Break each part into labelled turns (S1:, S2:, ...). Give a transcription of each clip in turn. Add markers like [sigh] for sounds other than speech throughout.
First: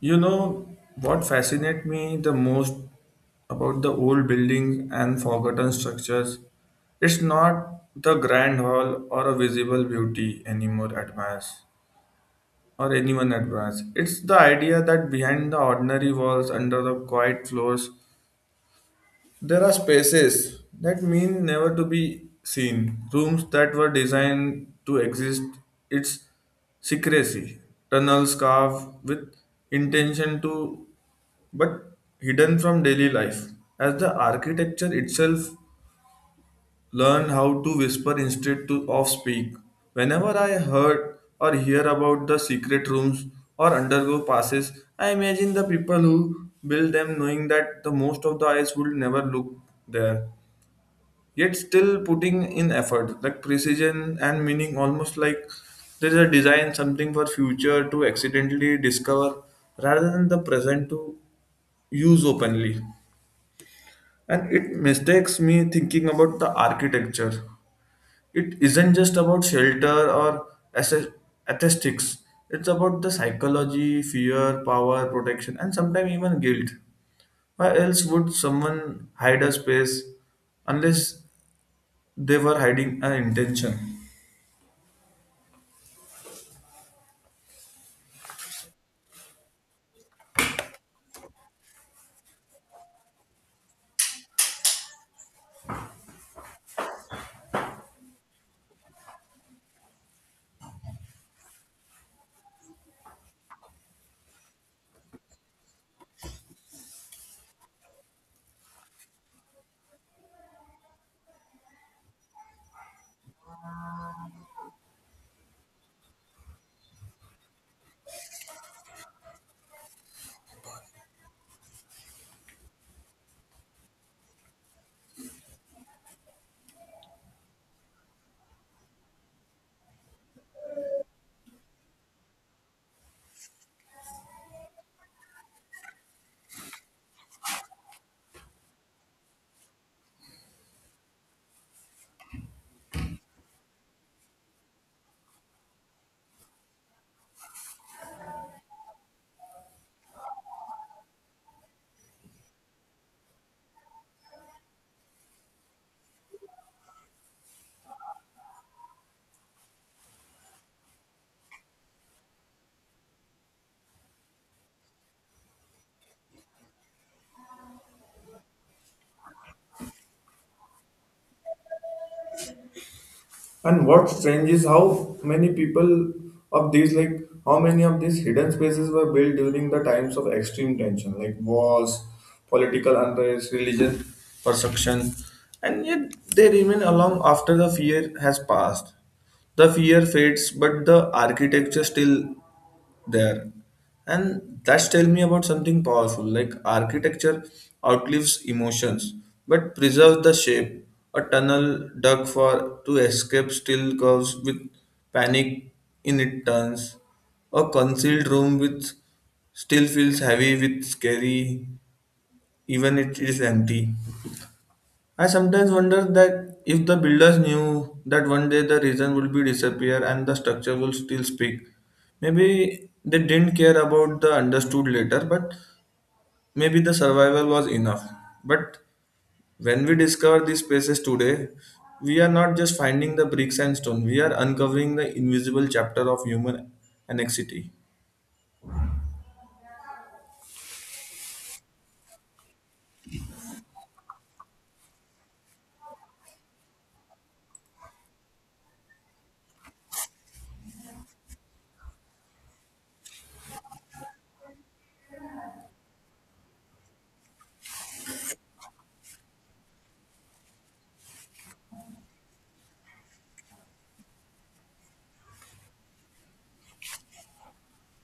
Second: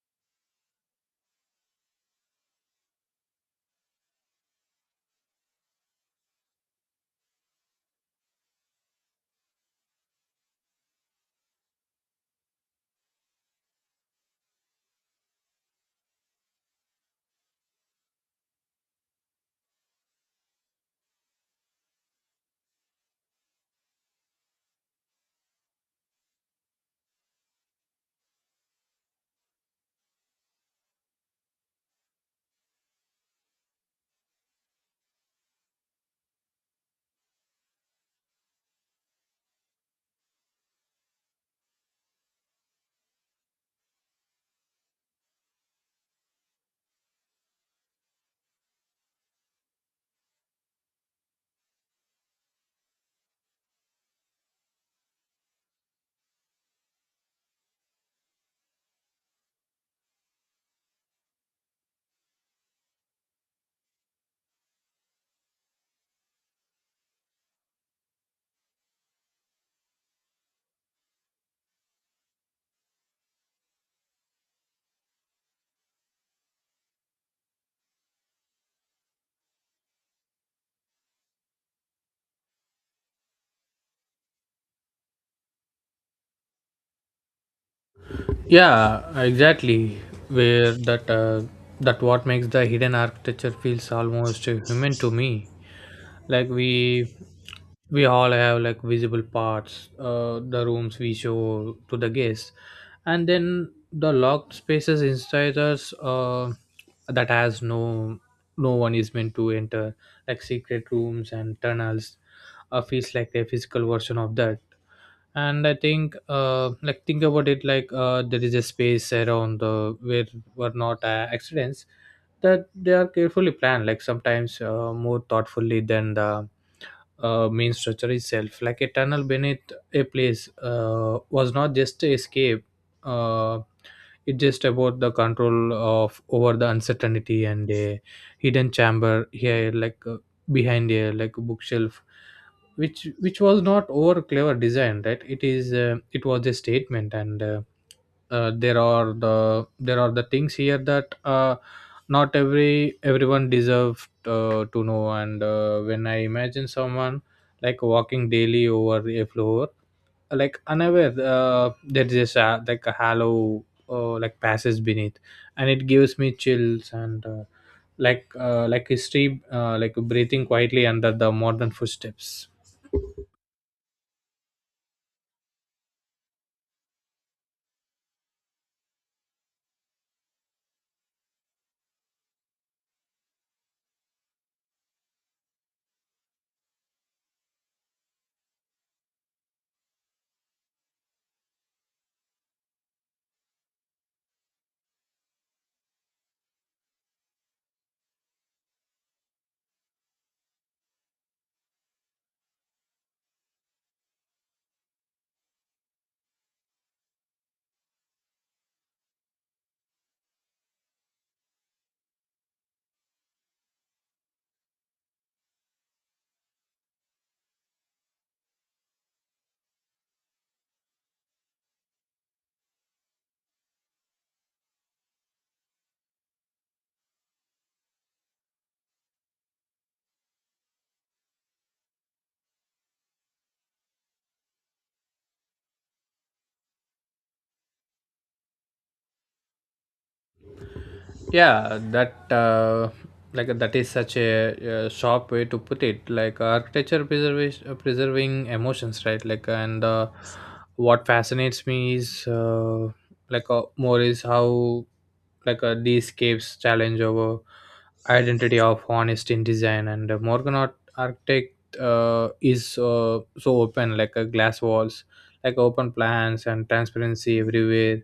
S1: You know what fascinates me the most about the old buildings and forgotten structures? It's not the grand hall or a visible beauty anymore admires or anyone admires. It's the idea that behind the ordinary walls, under the quiet floors, there are spaces that mean never to be seen, rooms that were designed to exist, its secrecy, tunnels carved with intention to but hidden from daily life. As the architecture itself learned how to whisper instead to of speak. Whenever I heard or hear about the secret rooms or undergo passes, I imagine the people who built them knowing that the most of the eyes would never look there yet still putting in effort like precision and meaning almost like there is a design something for future to accidentally discover rather than the present to use openly, and it mistakes me thinking about the architecture. It isn't just about shelter or asse- aesthetics. It's about the psychology fear power protection and sometimes even guilt. Why else would someone hide a space unless they were hiding an intention?
S2: Yeah, exactly. where that That what makes the hidden architecture feels almost human to me. Like we all have like visible parts, the rooms we show to the guests, and then the locked spaces inside us that has no one is meant to enter. Like secret rooms and tunnels feels like a physical version of that. And I think like think about it like there is a space around the where were not accidents, that they are carefully planned, like sometimes more thoughtfully than the main structure itself. Like a tunnel beneath a place was not just a escape. uh, it's just about the control of over the uncertainty. And a hidden chamber here, behind a like bookshelf, which was not over clever design, right? It is it was a statement. And There are the there are the things here that not everyone deserved to know. And when I imagine someone like walking daily over a floor, like unaware there's like a hollow like passes beneath, and it gives me chills. And Like like history like breathing quietly under the modern footsteps.
S1: And what's strange is how many people of these, like, how many of these hidden spaces were built during the times of extreme tension, like wars, political unrest, religion, persecution, and yet they remain along after the fear has passed. The fear fades, but the architecture still there, and that's tell me about something powerful like architecture outlives emotions but preserves the shape. A tunnel dug for to escape still curves with panic in its turns. A concealed room which still feels heavy with scary even it is empty. I sometimes wonder that if the builders knew that one day the region would be disappear and the structure will still speak, maybe they didn't care about the understood later, but maybe the survival was enough. But when we discover these spaces today, we are not just finding the bricks and stone, we are uncovering the invisible chapter of human annexity.
S2: Yeah that Like that is such a, sharp way to put it. Like architecture preservation, preserving emotions, right? like and What fascinates me is more is how these caves challenge over identity of honest in design. And morgan architect is so open, like glass walls, like open plans, and transparency everywhere,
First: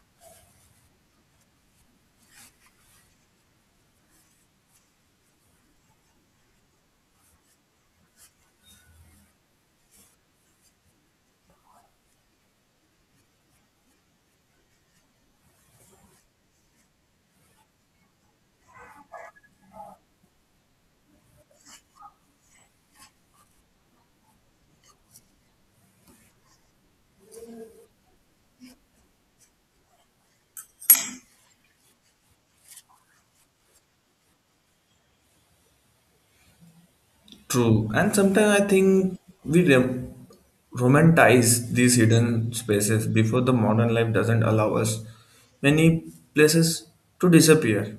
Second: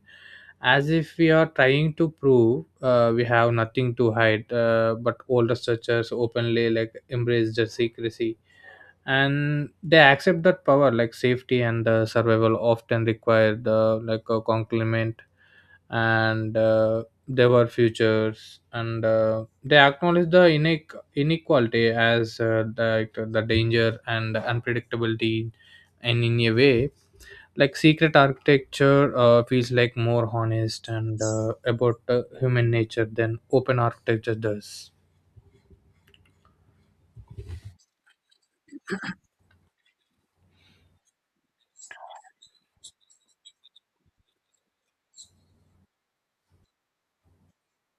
S2: as if we are trying to prove we have nothing to hide, but all researchers openly like embrace the secrecy, and they accept that power like safety and survival often require the like a complement. And There futures, and they acknowledge the inequality as the danger and unpredictability. And in a way, like secret architecture feels like more honest, and about human nature than open architecture does.
S1: True, and sometimes I think we rom- romanticize these hidden spaces before the modern life doesn't allow us many places to disappear.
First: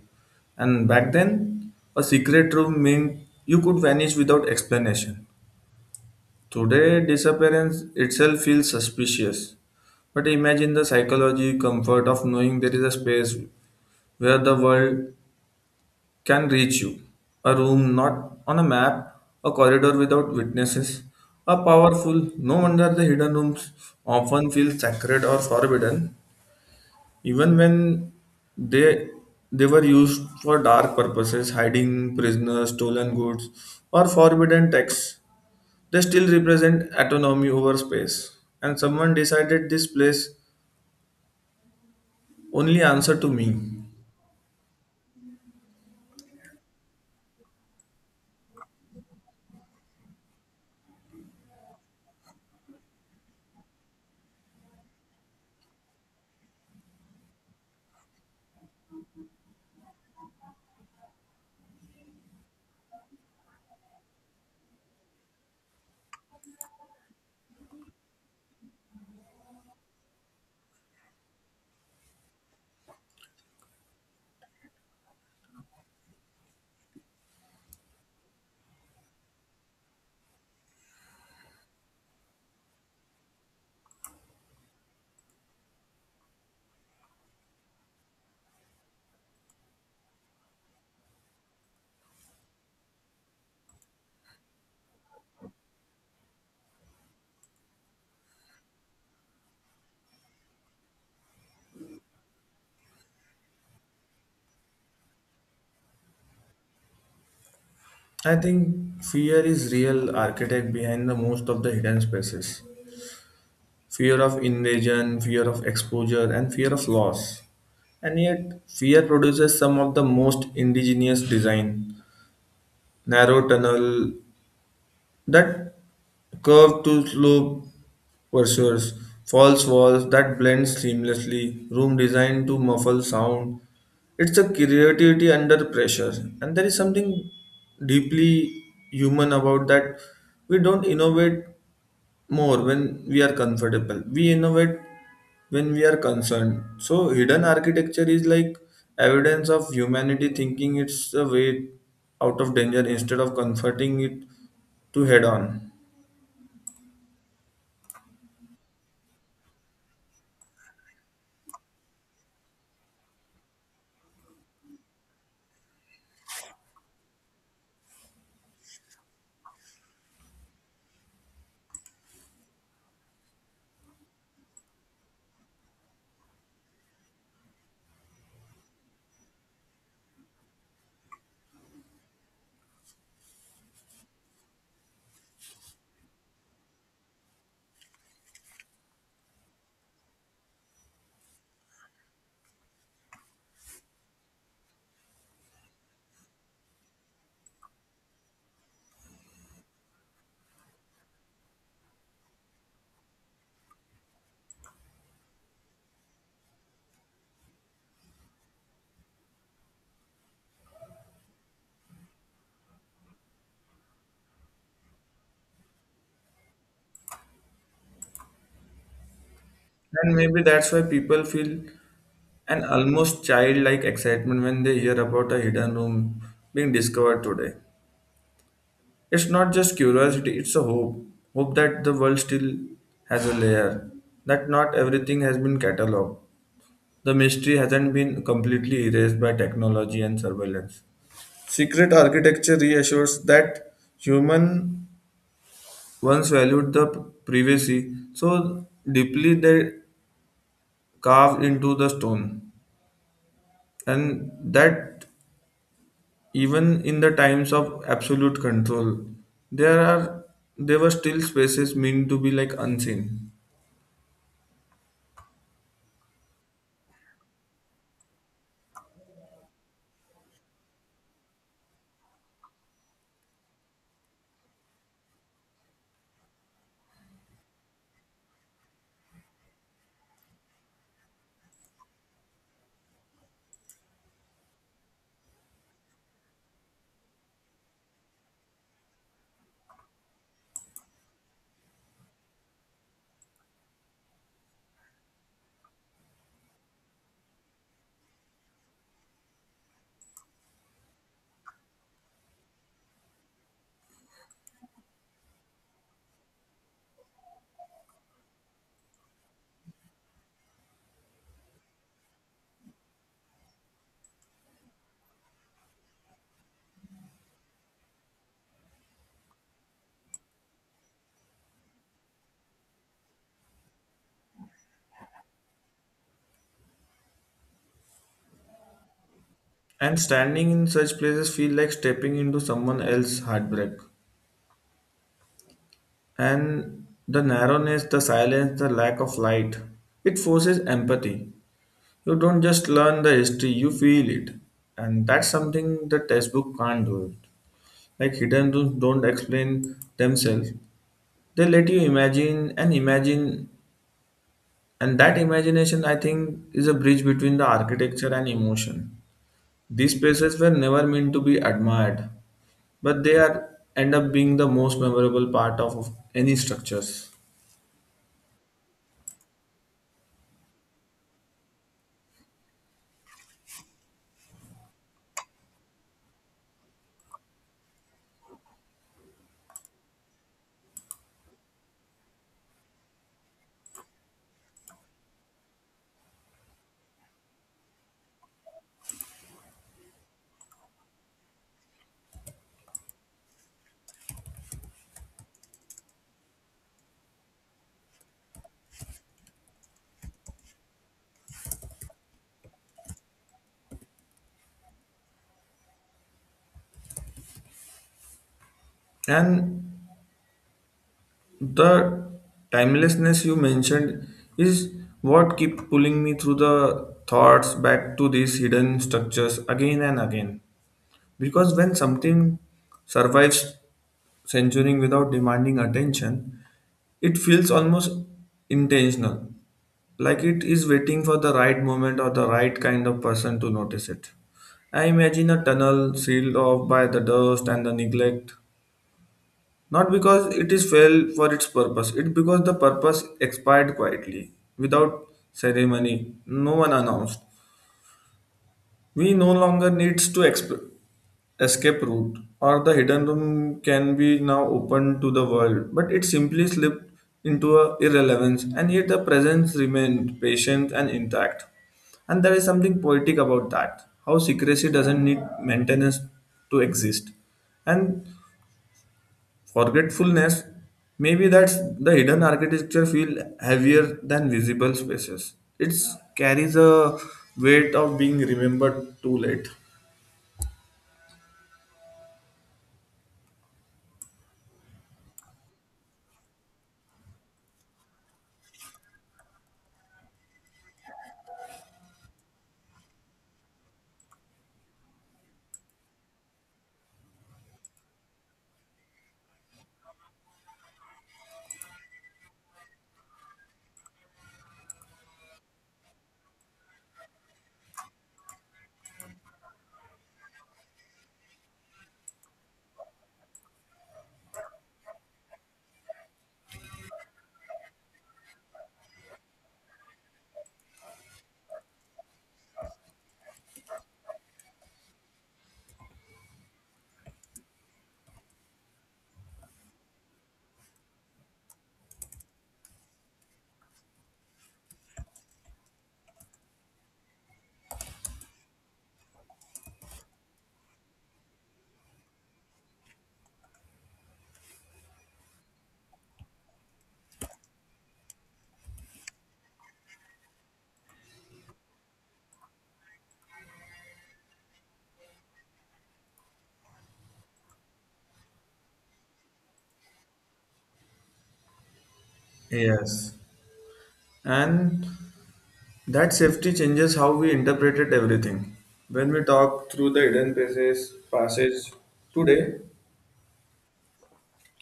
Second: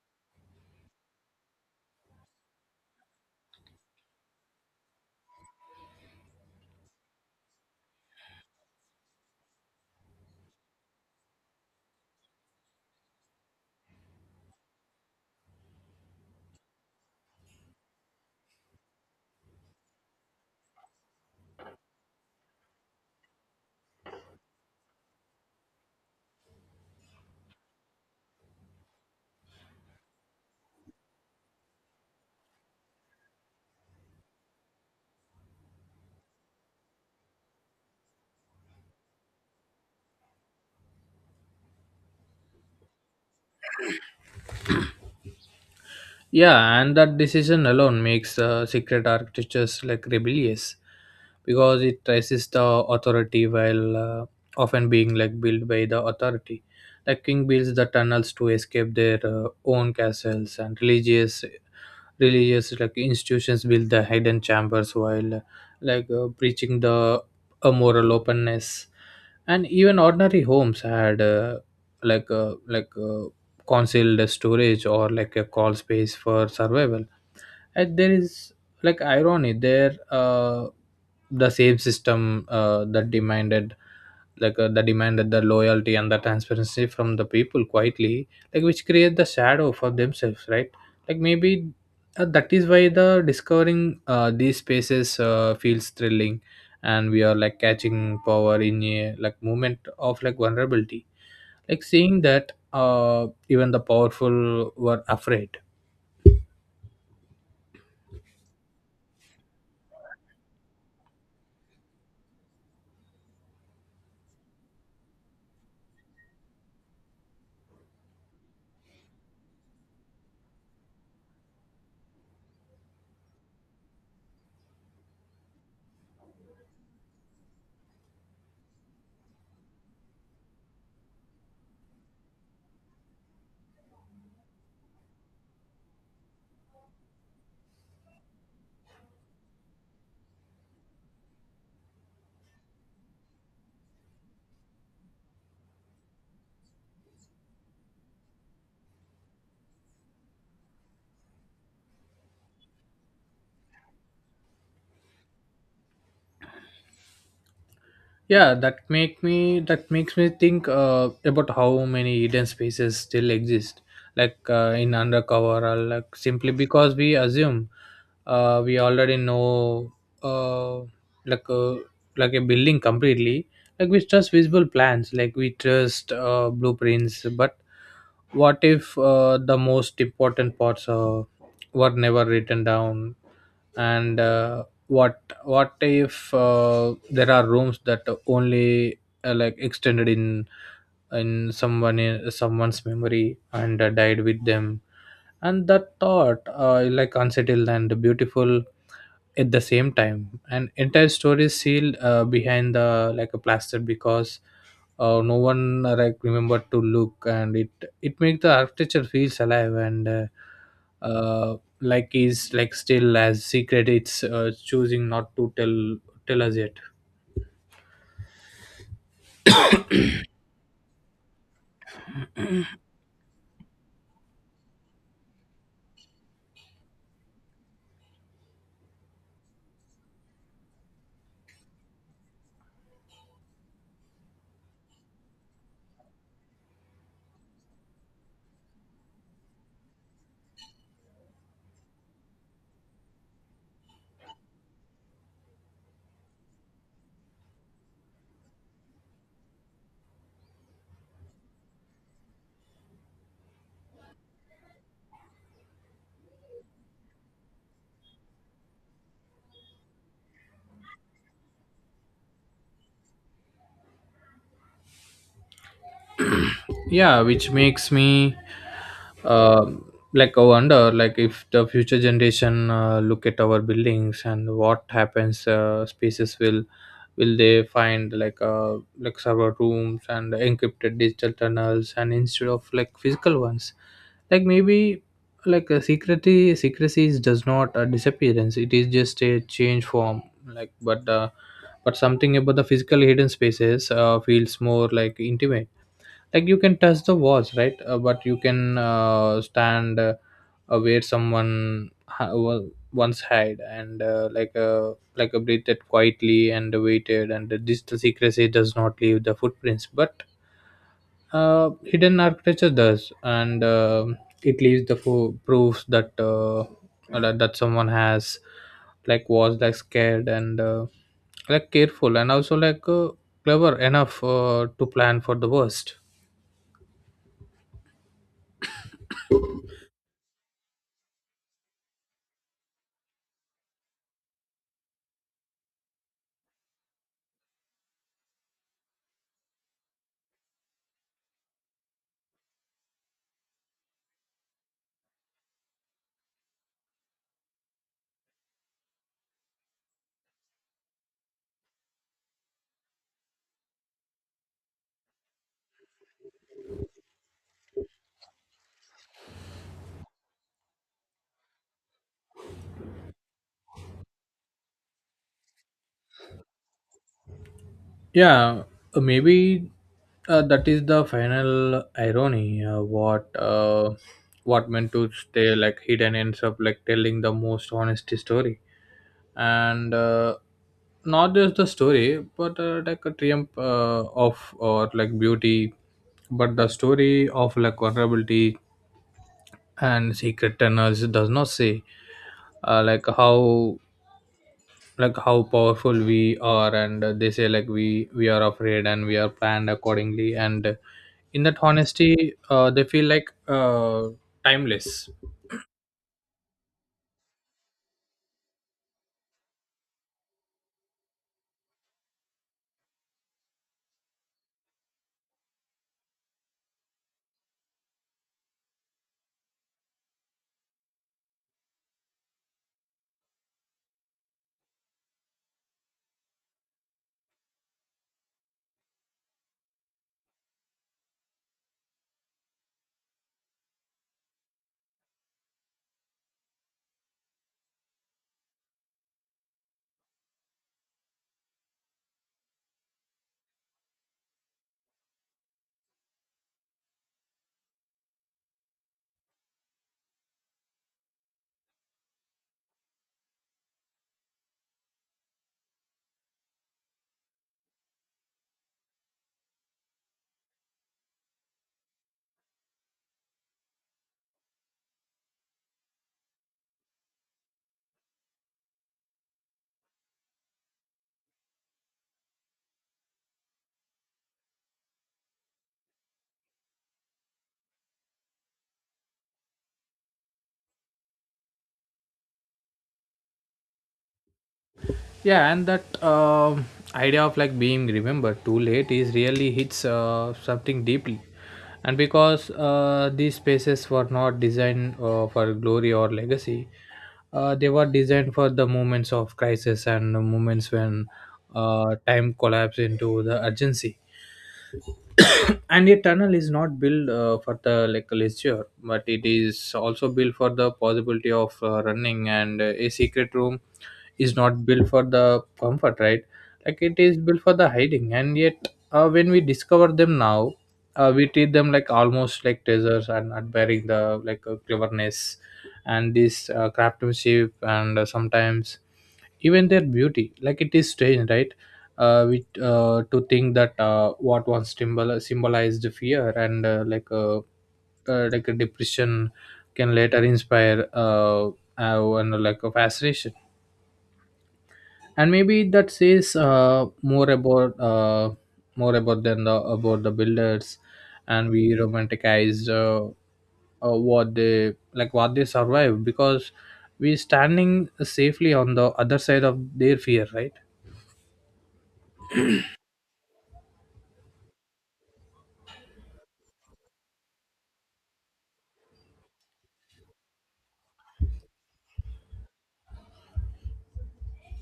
S1: And back then, a secret room meant you could vanish without explanation. Today, disappearance itself feels suspicious. But imagine the psychology comfort of knowing there is a space where the world can reach you. A room not on a map, a corridor without witnesses, a powerful, no wonder the hidden rooms often feel sacred or forbidden, even when they they were used for dark purposes, hiding prisoners, stolen goods, or forbidden texts. They still represent autonomy over space. And someone decided this place only answer to me.
S2: Yeah, and that decision alone makes secret architectures like rebellious, because it resists the authority while often being like built by the authority. Like king builds the tunnels to escape their own castles, and religious like institutions build the hidden chambers while preaching the a moral openness. And even ordinary homes had like uh, like uh, concealed storage or like a call space for survival. And there is like irony there, the same system that demanded that demanded the loyalty and the transparency from the people quietly, like which create the shadow for themselves, right? Like maybe that is why the discovering these spaces feels thrilling, and we are like catching power in a like moment of like vulnerability, like seeing that even the powerful were afraid.
S1: I think fear is real architect behind the most of the hidden spaces. Fear of invasion, fear of exposure, and fear of loss. And yet, fear produces some of the most indigenous design. Narrow tunnel that curve to slope pursuers, false walls that blend seamlessly, room designed to muffle sound. It's a creativity under pressure, and there is something deeply human about that. We don't innovate more when we are comfortable. We innovate when we are concerned. So, hidden architecture is like evidence of humanity thinking it's a way out of danger instead of confronting it to head on.
S2: Yeah, that makes me think about how many hidden spaces still exist, like in undercover, or like simply because we assume we already know uh, like a, like a building completely. Like we trust visible plans, like we trust blueprints, but what if the most important parts were never written down? And what if there are rooms that only like extended in someone in someone's memory and died with them? And that thought like unsettled and beautiful at the same time, and entire story is sealed behind the like a plaster because no one like remembered to look. And it makes the architecture feels alive, and uh, like is like still as secret. It's choosing not to tell us yet.
S1: And maybe that's why people feel an almost childlike excitement when they hear about a hidden room being discovered today. It's not just curiosity, it's a hope. Hope that the world still has a layer, that not everything has been catalogued. The mystery hasn't been completely erased by technology and surveillance. Secret architecture reassures that human once valued the privacy so deeply they carved into the stone, and that even in the times of absolute control, there are there were still spaces meant to be like unseen.
S2: Yeah, which makes me uh, like I wonder, like if the future generation look at our buildings and what happens spaces, will they find like server rooms and encrypted digital tunnels, and instead of like physical ones? Like maybe like a secrecy is- does not a disappearance, it is just a change form. like but uh, but something about the physical hidden spaces feels more like intimate. Like you can touch the walls, right? But you can stand where someone once hid, and like a breathed quietly and waited. And the digital secrecy does not leave the footprints, but hidden architecture does. And It leaves the proofs that that someone has like was like scared, and like careful, and also clever enough to plan for the worst.
S1: And standing in such places feel like stepping into someone else's heartbreak. And the narrowness, the silence, the lack of light. It forces empathy. You don't just learn the history, you feel it. And that's something the textbook can't do. It like hidden rooms don't explain themselves. They let you imagine and imagine, and that imagination I think is a bridge between the architecture and emotion. These places were never meant to be admired, but they are end up being the most memorable part of any structures.
S2: Yeah, maybe that is the final irony. What meant to stay like hidden ends up like telling the most honest story. And Not just the story, but like a triumph of or like beauty, but the story of like vulnerability. And secret tunnels does not say uh, like how how powerful we are, and they say like we are afraid and we are planned accordingly. And In that honesty they feel like timeless.
S1: And the timelessness you mentioned is what kept pulling me through the thoughts back to these hidden structures again and again, because when something survives censoring without demanding attention it feels almost intentional, like it is waiting for the right moment or the right kind of person to notice it. I imagine a tunnel sealed off by the dust and the neglect, not because it is failed for its purpose, it because the purpose expired quietly, without ceremony, no one announced. We no longer needs to escape route, or the hidden room can be now open to the world, but it simply slipped into a irrelevance, and yet the presence remained patient and intact. And there is something poetic about that, how secrecy doesn't need maintenance to exist. And forgetfulness, maybe that's the hidden architecture feel heavier than visible spaces. It carries a weight of being remembered too late.
S2: Yeah and that Idea of like being remembered too late is really hits something deeply, and because these spaces were not designed for glory or legacy. They were designed for the moments of crisis, and the moments when time collapsed into the urgency. [coughs] And a tunnel is not built for the like leisure, but it is also built for the possibility of running. And A secret room is not built for the comfort, right? Like it is built for the hiding. And yet when we discover them now, we treat them like almost like treasures, and admiring the cleverness and this craftsmanship and sometimes even their beauty. Like it is strange, right? To think that what once symbolized fear and like a depression can later inspire and like a fascination. And maybe that says more about than the about the builders, and we romanticized what they like what they survive because we standing safely on the other side of their fear, right?
S1: Yes. And that safety changes how we interpreted everything. When we talk through the hidden passes passage today,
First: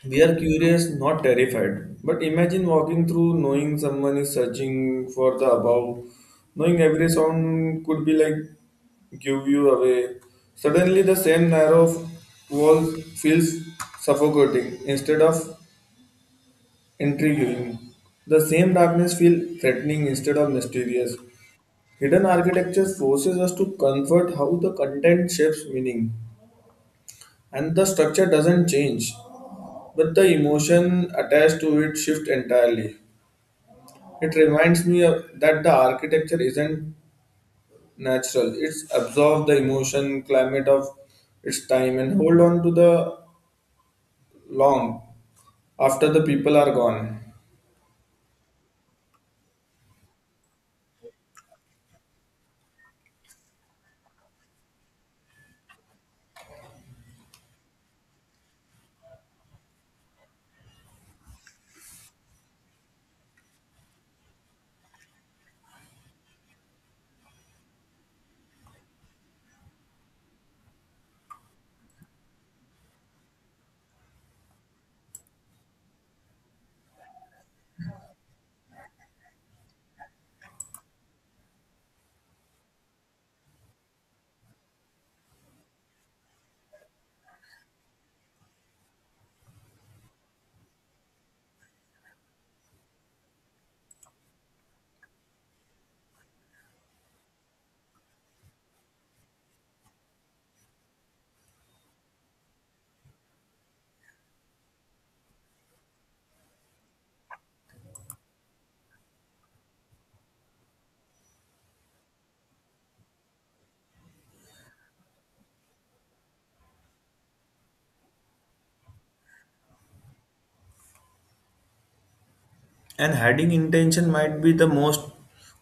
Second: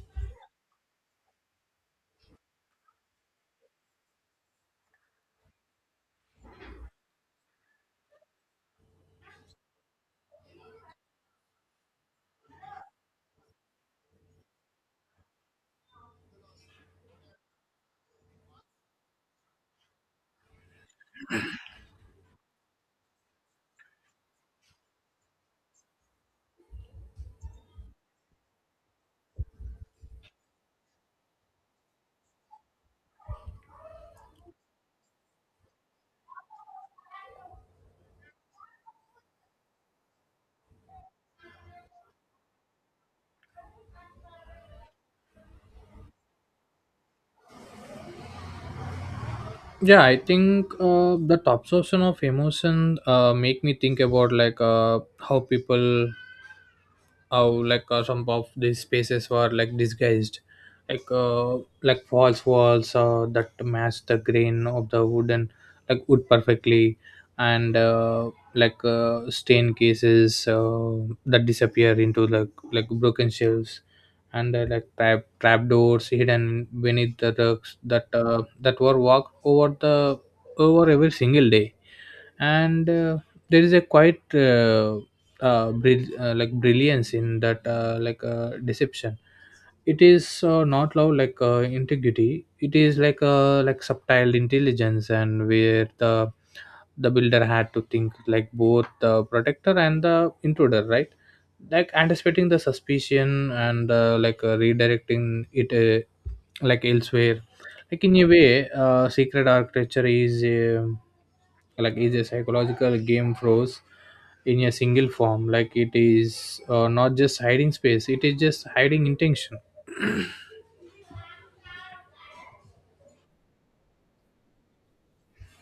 S1: we are curious, not terrified. But imagine walking through knowing someone is searching for the above. Knowing every sound could be like give you away. Suddenly the same narrow wall feels suffocating instead of intriguing. The same darkness feels threatening instead of mysterious. Hidden architecture forces us to comfort how the content shapes meaning and the structure doesn't change, but the emotion attached to it shift entirely. It reminds me of, that the architecture isn't natural. It's absorbed the emotion, climate of its time, and hold on to the long after the people are gone.
S2: Yeah, I think the absorption of emotion make me think about like how people how like some of these spaces were like disguised, like false walls that match the grain of the wooden like wood perfectly, and stain cases that disappear into the like broken shelves, and trap doors hidden beneath the rugs that that were walked over the over every single day. And There is a quite like brilliance in that, deception. It is not love like integrity, it is like subtle intelligence, and where the builder had to think like both the protector and the intruder, right? Like anticipating the suspicion, and redirecting it like elsewhere. Like in a way secret architecture like is a psychological game froze in a single form. Like it is not just hiding space, it is just hiding intention.
S1: And hiding intention might be the most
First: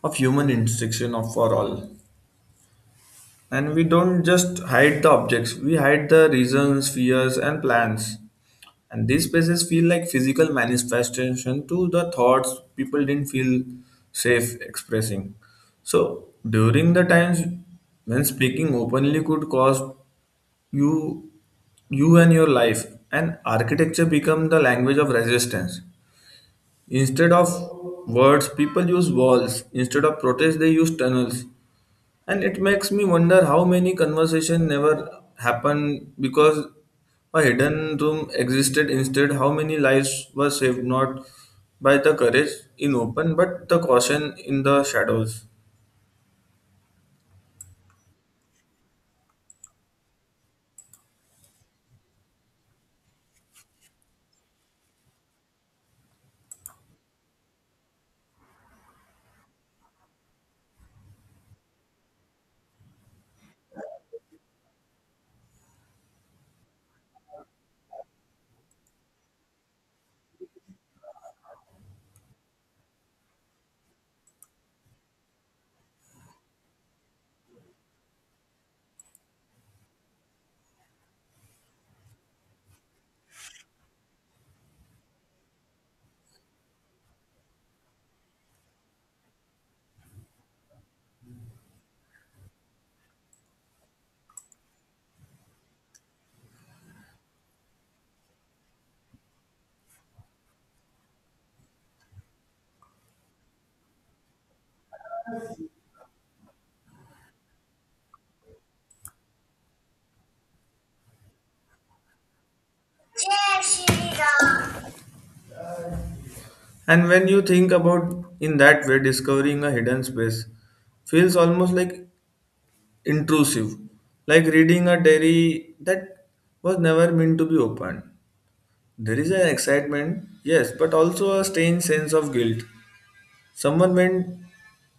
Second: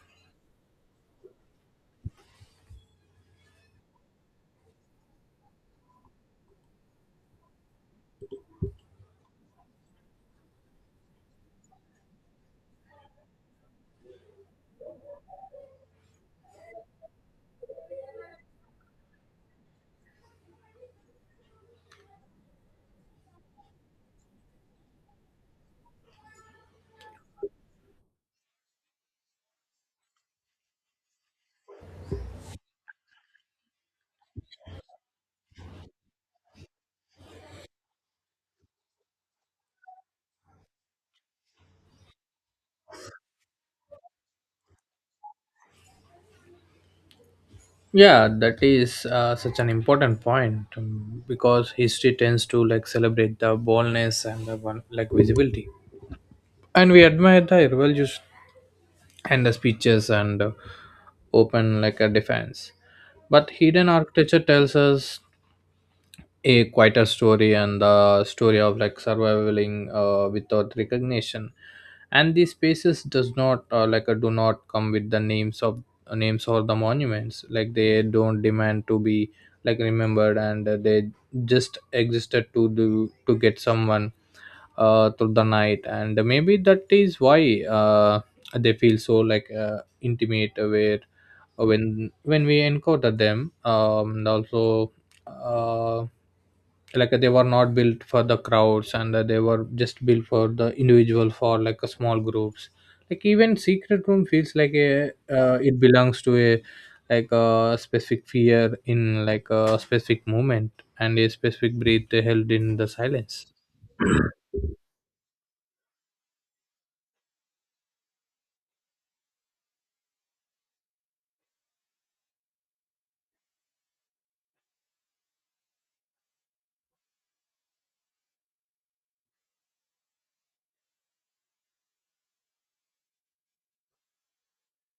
S1: of human instruction of for all. And we don't just hide the objects; we hide the reasons, fears, and plans. And these spaces feel like physical manifestation to the thoughts people didn't feel safe expressing. So during the times when speaking openly could cause you you and your life, and architecture become the language of resistance. Instead of words, people use walls. Instead of protests, they use tunnels. And it makes me wonder how many conversation never happened because a hidden room existed. Instead, how many lives were saved not by the courage in open, but the caution in the shadows.
S2: Yeah, that is such an important point, because history tends to like celebrate the boldness and the one, like visibility, and we admire the revolution and the speeches and open like a defense. But hidden architecture tells us a quieter story, and the story of like surviving without recognition. And these spaces does not do not come with the names of names or the monuments. Like they don't demand to be like remembered, and they just existed to do to get someone through the night. And maybe that is why they feel so intimate, where when we encounter them. And also uh, like they were not built for the crowds, and they were just built for the individual, for like a small groups. Like even secret room feels like a it belongs to a like a specific fear, in like a specific moment, and a specific breath held in the silence.
S1: And when you think about in that way, discovering a hidden space feels almost like intrusive, like reading a diary that was never meant to be opened. There is an excitement, yes, but also a strange sense of guilt. Someone went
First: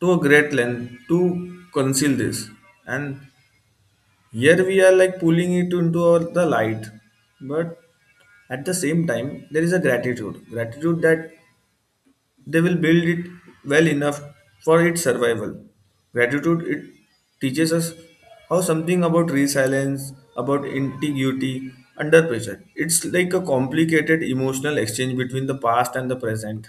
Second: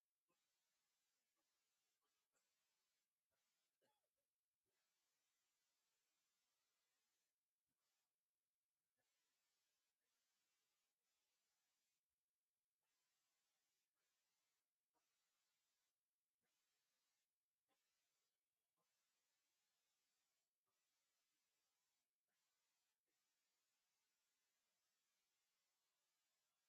S1: to a great length to conceal this, and here we are like pulling it into the light. But at the same time, there is a gratitude that they will build it well enough for its survival. Gratitude it teaches us how something about resilience, about integrity under pressure. It's like a complicated emotional exchange between the past and the present.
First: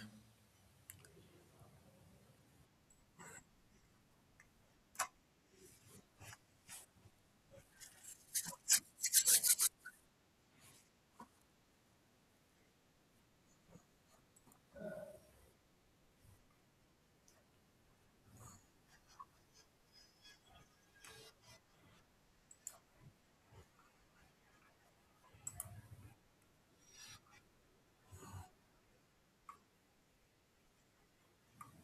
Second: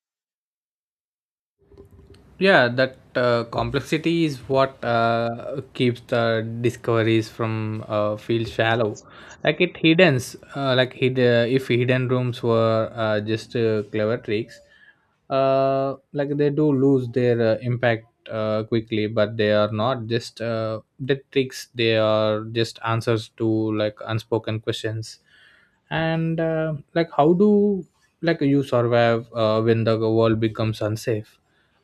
S2: Yeah, that complexity is what keeps the discoveries from feel shallow. Like it hidden like hid, If hidden rooms were just clever tricks, like they do lose their impact quickly. But they are not just the tricks, they are just answers to like unspoken questions. And Like how do like you survive when the world becomes unsafe?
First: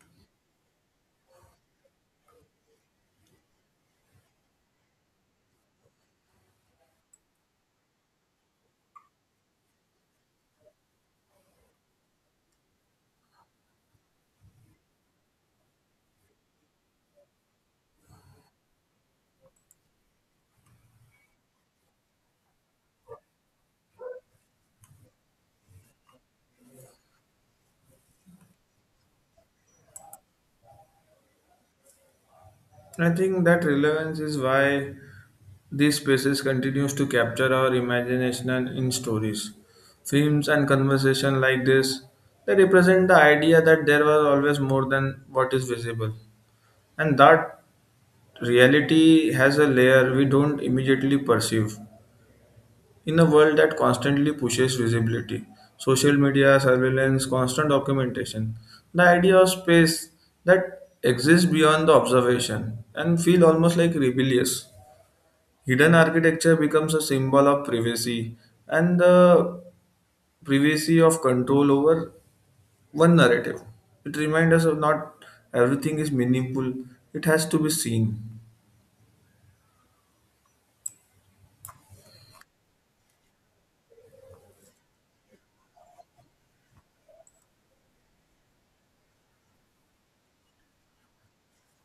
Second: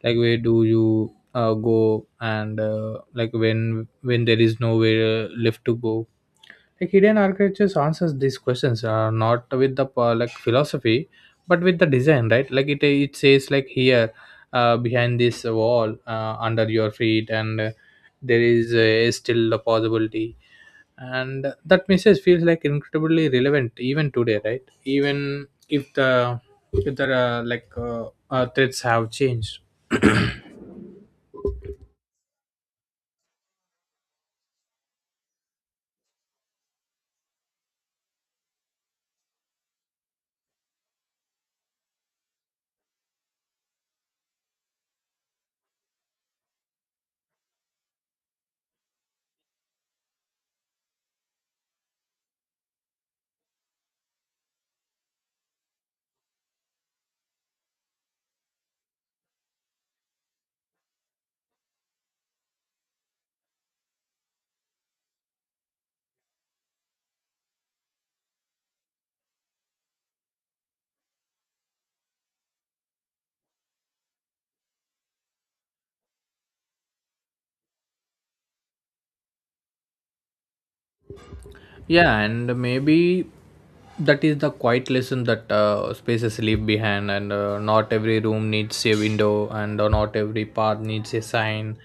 S2: Like where do you go, and like when there is nowhere Left to go, like hidden architectures answers these questions, not with the philosophy but with the design, right? It says, like, here, behind this wall, under your feet, and there is, still the possibility. And that message feels, like, incredibly relevant even today, right? Even if the, if the threats have changed. [clears throat]
S1: I think that relevance is why these spaces continues to capture our imagination in stories, films, and conversation like this. They represent the idea that there was always more than what is visible, and that reality has a layer we don't immediately perceive. In a world that constantly pushes visibility, social media, surveillance, constant documentation, the idea of space that exists beyond the observation and feel almost like rebellious. Hidden architecture becomes a symbol of privacy and the privacy of control over one narrative. It reminds us of not everything is meaningful, it has to be seen.
S2: Yeah, and maybe that is the quiet lesson that spaces leave behind, and not every room needs a window, and not every path needs a sign.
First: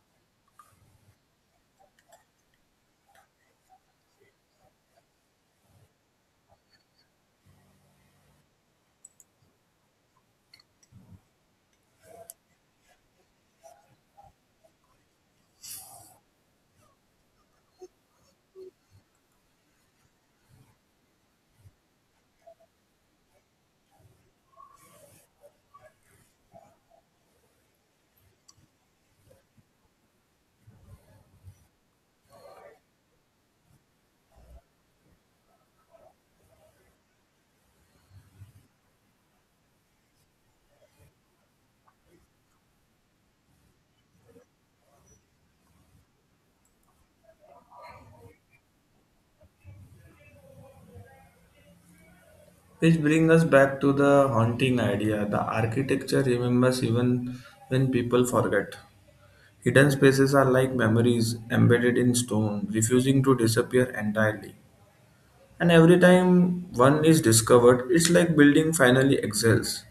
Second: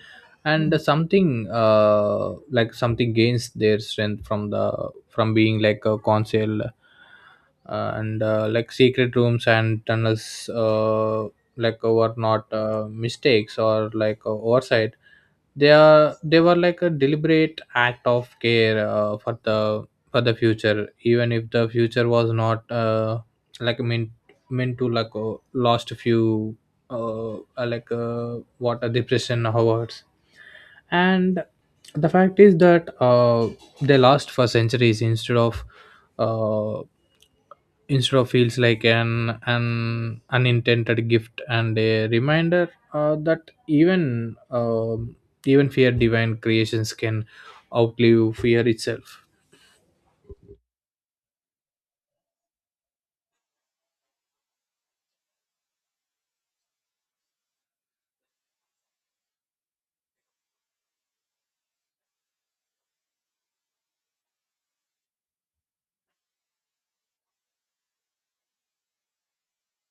S2: And something, like something gains their strength from the, from being like a council, and like secret rooms and tunnels were not, mistakes or, like, oversight. They are they were like a deliberate act of care, for the, for the future, even if the future was not, like meant to, like, lost a few what, a depression hours. And the fact is that, they last for centuries instead of, uh, instead of feels like an unintended gift and a reminder, that even even fear divine creations can outlive fear itself.
S1: Which brings us back to the haunting idea. The architecture remembers even when people forget. Hidden spaces are like memories embedded in stone, refusing to disappear entirely. And every time one is discovered, it's like building finally exhales,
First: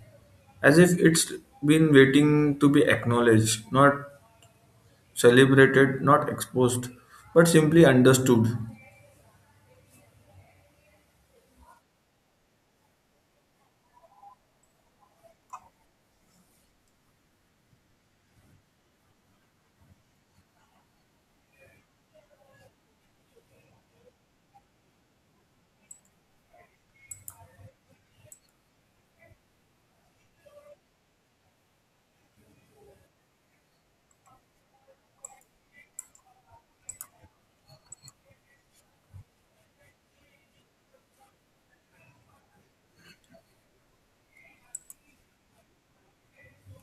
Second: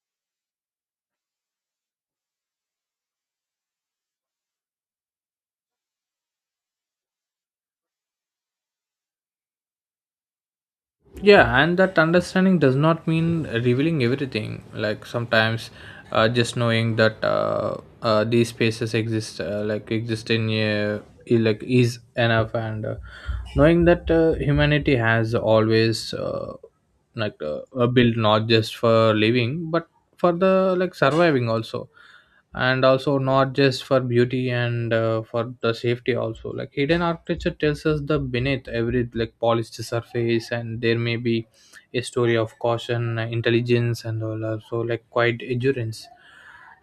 S1: as if it's been waiting to be acknowledged, not celebrated, not exposed, but simply understood.
S2: Yeah, and that understanding does not mean revealing everything. Like, sometimes, just knowing that, these spaces exist, like exist in, is enough. And knowing that, humanity has always, built not just for living but for the, like, surviving also, and also not just for beauty and for the safety also. Like, hidden architecture tells us the beneath every, like, polished surface, and there may be a story of caution, intelligence, and all, also, like, quite endurance,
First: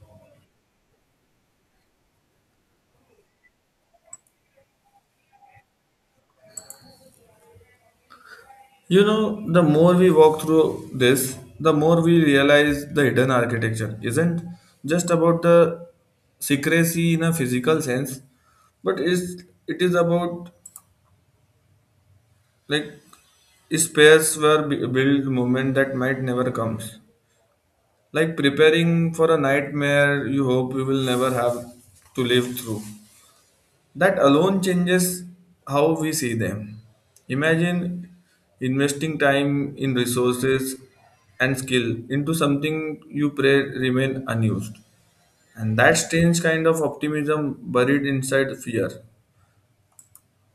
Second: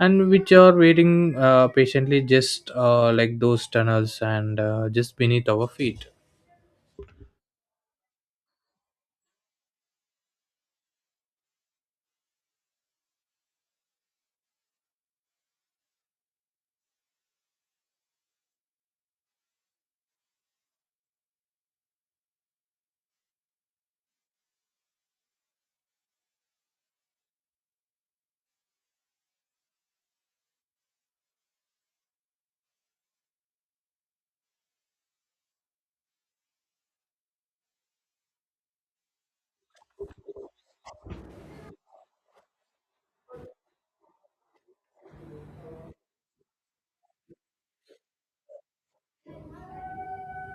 S2: and which are waiting, patiently, just, like those tunnels, and just beneath our feet.
S1: You know, the more we walk through this, the more we realize the hidden architecture isn't just about the secrecy in a physical sense, but is it is about like spares were built moment that might never comes. Like preparing for a nightmare you hope you will never have to live through. That alone changes how we see them. Imagine investing time in resources and skill into something you pray remain unused. And that strange kind of optimism buried inside fear.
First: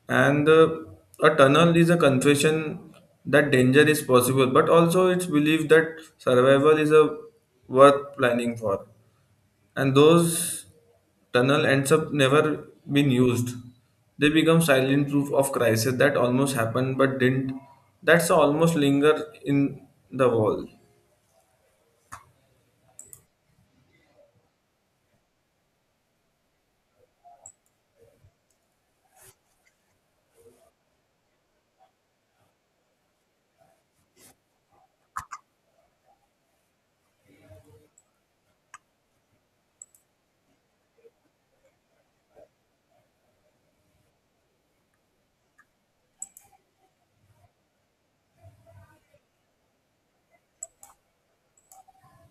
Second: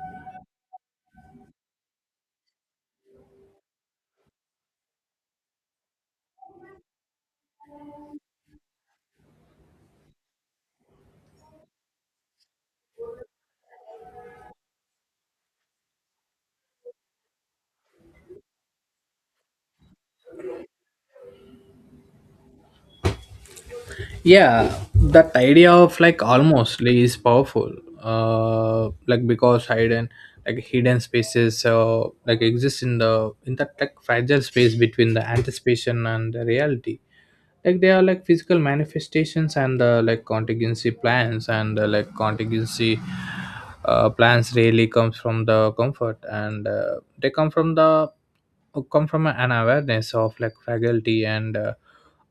S1: And A tunnel is a confession that danger is possible, but also it's belief that survival is a worth planning for, and those tunnel ends up never been used, they become silent proof of crisis that almost happened but didn't, that's almost linger in the wall.
S2: Yeah, that idea of, like, almostly is powerful, like, because hidden, like hidden spaces like exist in the, in that, like, fragile space between the anticipation and the reality. Like, they are like physical manifestations and like contingency plans, and like contingency, plans really comes from the comfort, and they come from the, come from an awareness of, like, fragility, and uh,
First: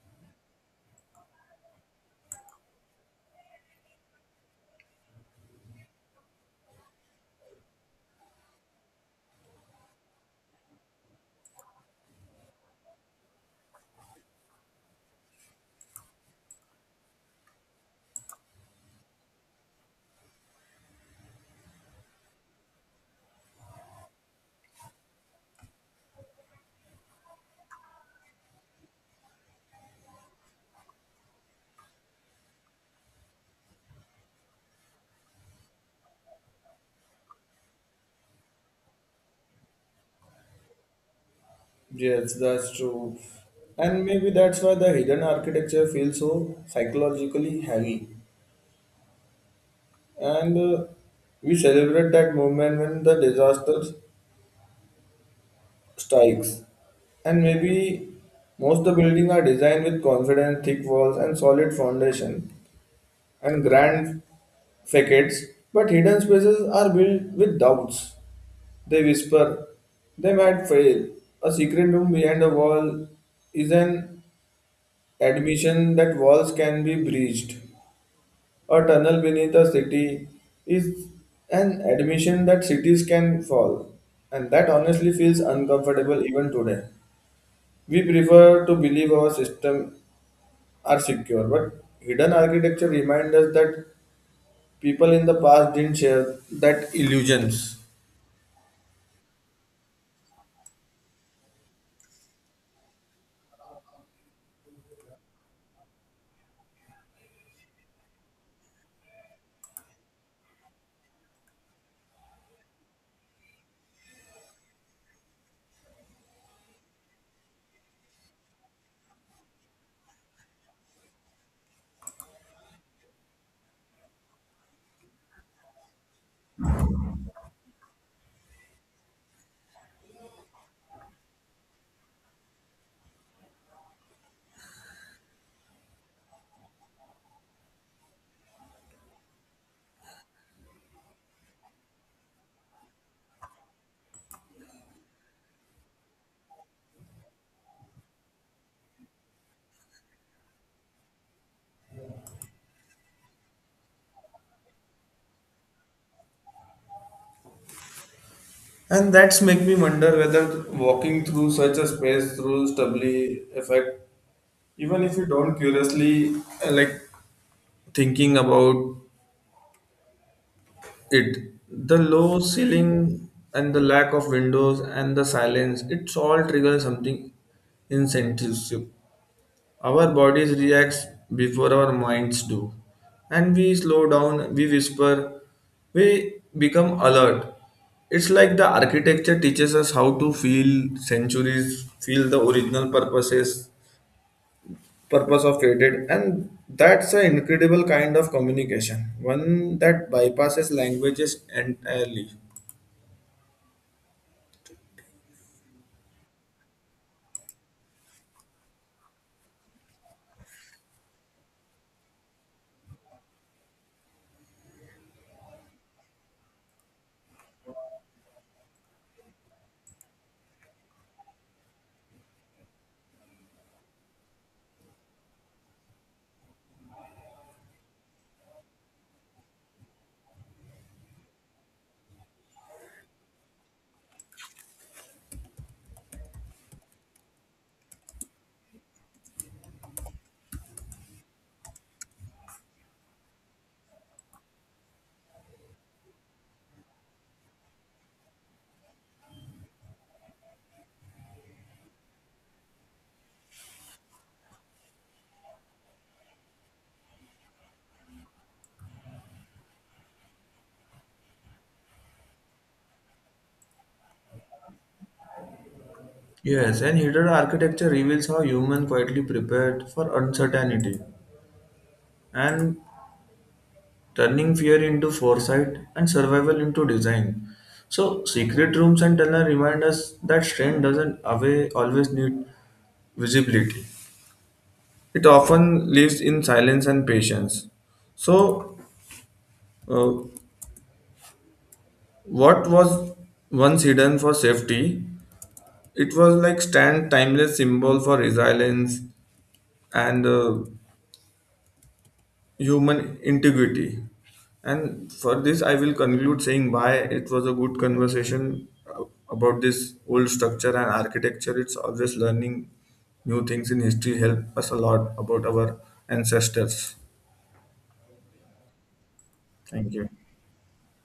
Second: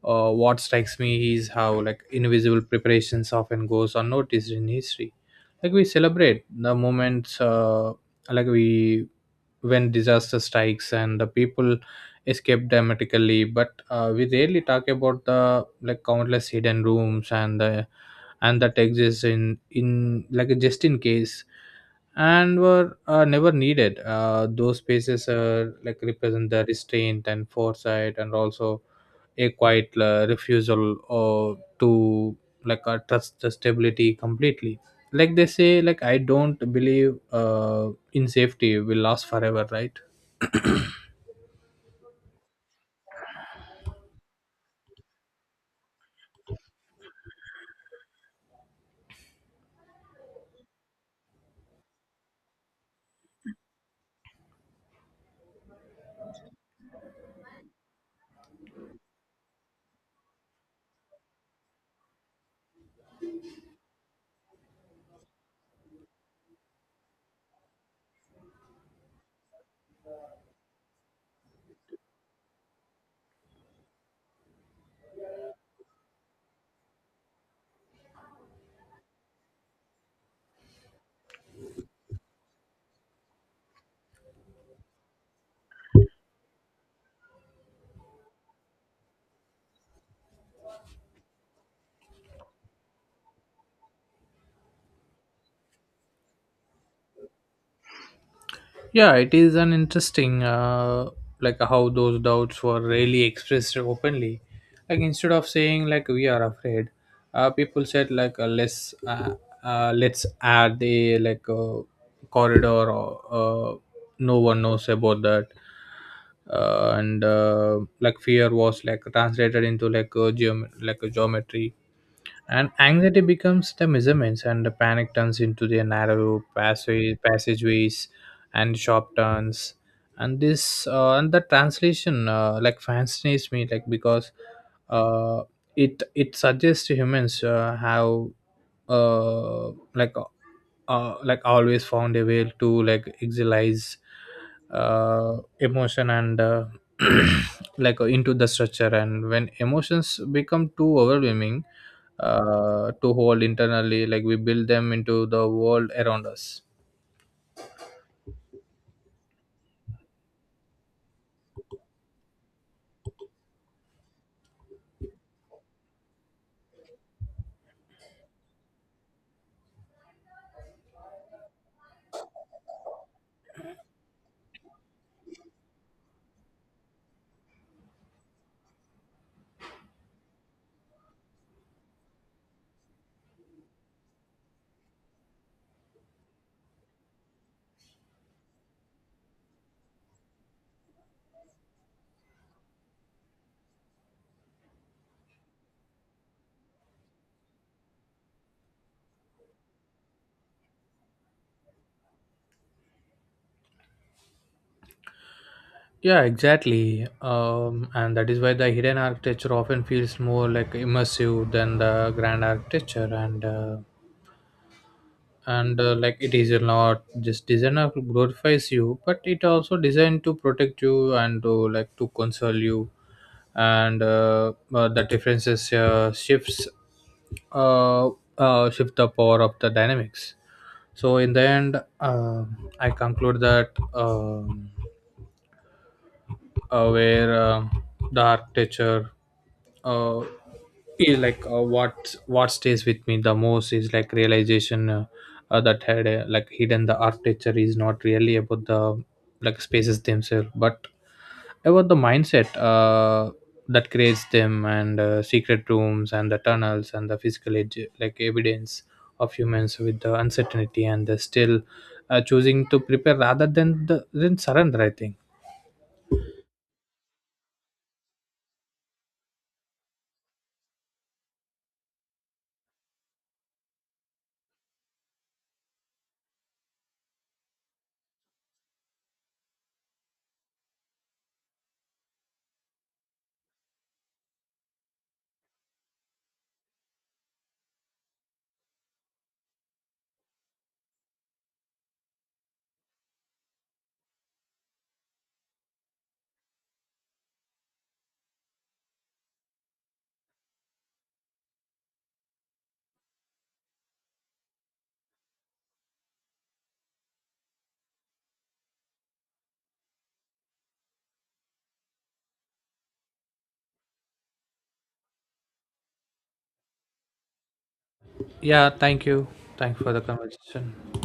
S2: uh, what strikes me is how, like, invisible preparations often goes unnoticed in history. Like, we celebrate the moments, like we, when disaster strikes and the people escape dramatically, but we rarely talk about the, like, countless hidden rooms and the, and that exists in, like, just in case, and were, never needed. Those spaces are, like, represent the restraint and foresight, and also a quiet, refusal or to, like, trust the stability completely. Like, they say, like, I don't believe, in safety will last forever, right?
S1: Yes, that's true. And maybe that's why the hidden architecture feels so psychologically heavy. And We celebrate that moment when the disaster strikes. And maybe most of the buildings are designed with confident, thick walls and solid foundation, and grand facades, but hidden spaces are built with doubts. They whisper, they might fail. A secret room behind a wall is an admission that walls can be breached. A tunnel beneath a city is an admission that cities can fall. And that honestly feels uncomfortable even today. We prefer to believe our system are secure, but hidden architecture reminds us that people in the past didn't share that illusions.
S2: Yeah, it is an interesting, how those doubts were really expressed openly. Like, instead of saying, like, we are afraid, people said, like, let's, let's add a, like a corridor, or uh, no one knows about that. And like, fear was, like, translated into like a geom-, like a geometry, and anxiety becomes the measurements, and the panic turns into the narrow passage, passageways and sharp turns. And this, and the translation, like fascinates me, like because, uh, it suggests to humans, how uh, like always found a way to, like, exilize, emotion, and [clears throat] like, into the structure. And when emotions become too overwhelming, to hold internally, like, we build them into the world around us.
S1: And that's make me wonder whether walking through such a space through stubbly effect, even if you don't curiously, like thinking about it, the low ceiling and the lack of windows and the silence it's all triggers something insensitive. Our bodies react before our minds do. And we slow down, we whisper, we become alert. It's like the architecture teaches us how to feel centuries, feel the original purpose of created, and that's an incredible kind of communication, one that bypasses languages entirely.
S2: Yeah, exactly. And that is why the hidden architecture often feels more, like, immersive than the grand architecture, and and like, it is not just designer who glorifies you, but it also designed to protect you and to, like, to console you. And the differences, shifts, uh, shift the power of the dynamics. So in the end, I conclude that, where, the architecture, uh, is like, what stays with me the most is, like, realization, that had, like hidden the architecture is not really about the, like, spaces themselves, but about the mindset, that creates them. And secret rooms and the tunnels and the physical edu-, like, evidence of humans with the uncertainty and the still, choosing to prepare rather than the, than surrender, I think.
S1: Yes, and hidden architecture reveals how human quietly prepared for uncertainty and turning fear into foresight and survival into design. So, secret rooms and tunnel remind us that strength doesn't away, always need visibility. It often lives in silence and patience. So, uh, what was once hidden for safety, it was like stand timeless symbol for resilience and human integrity. And for this, I will conclude saying why it was a good conversation about this old structure and architecture. It's always learning new things in history help us a lot about our ancestors.
S2: Yeah, thank you. Thanks for
S1: Thank
S2: the
S1: you.
S2: conversation.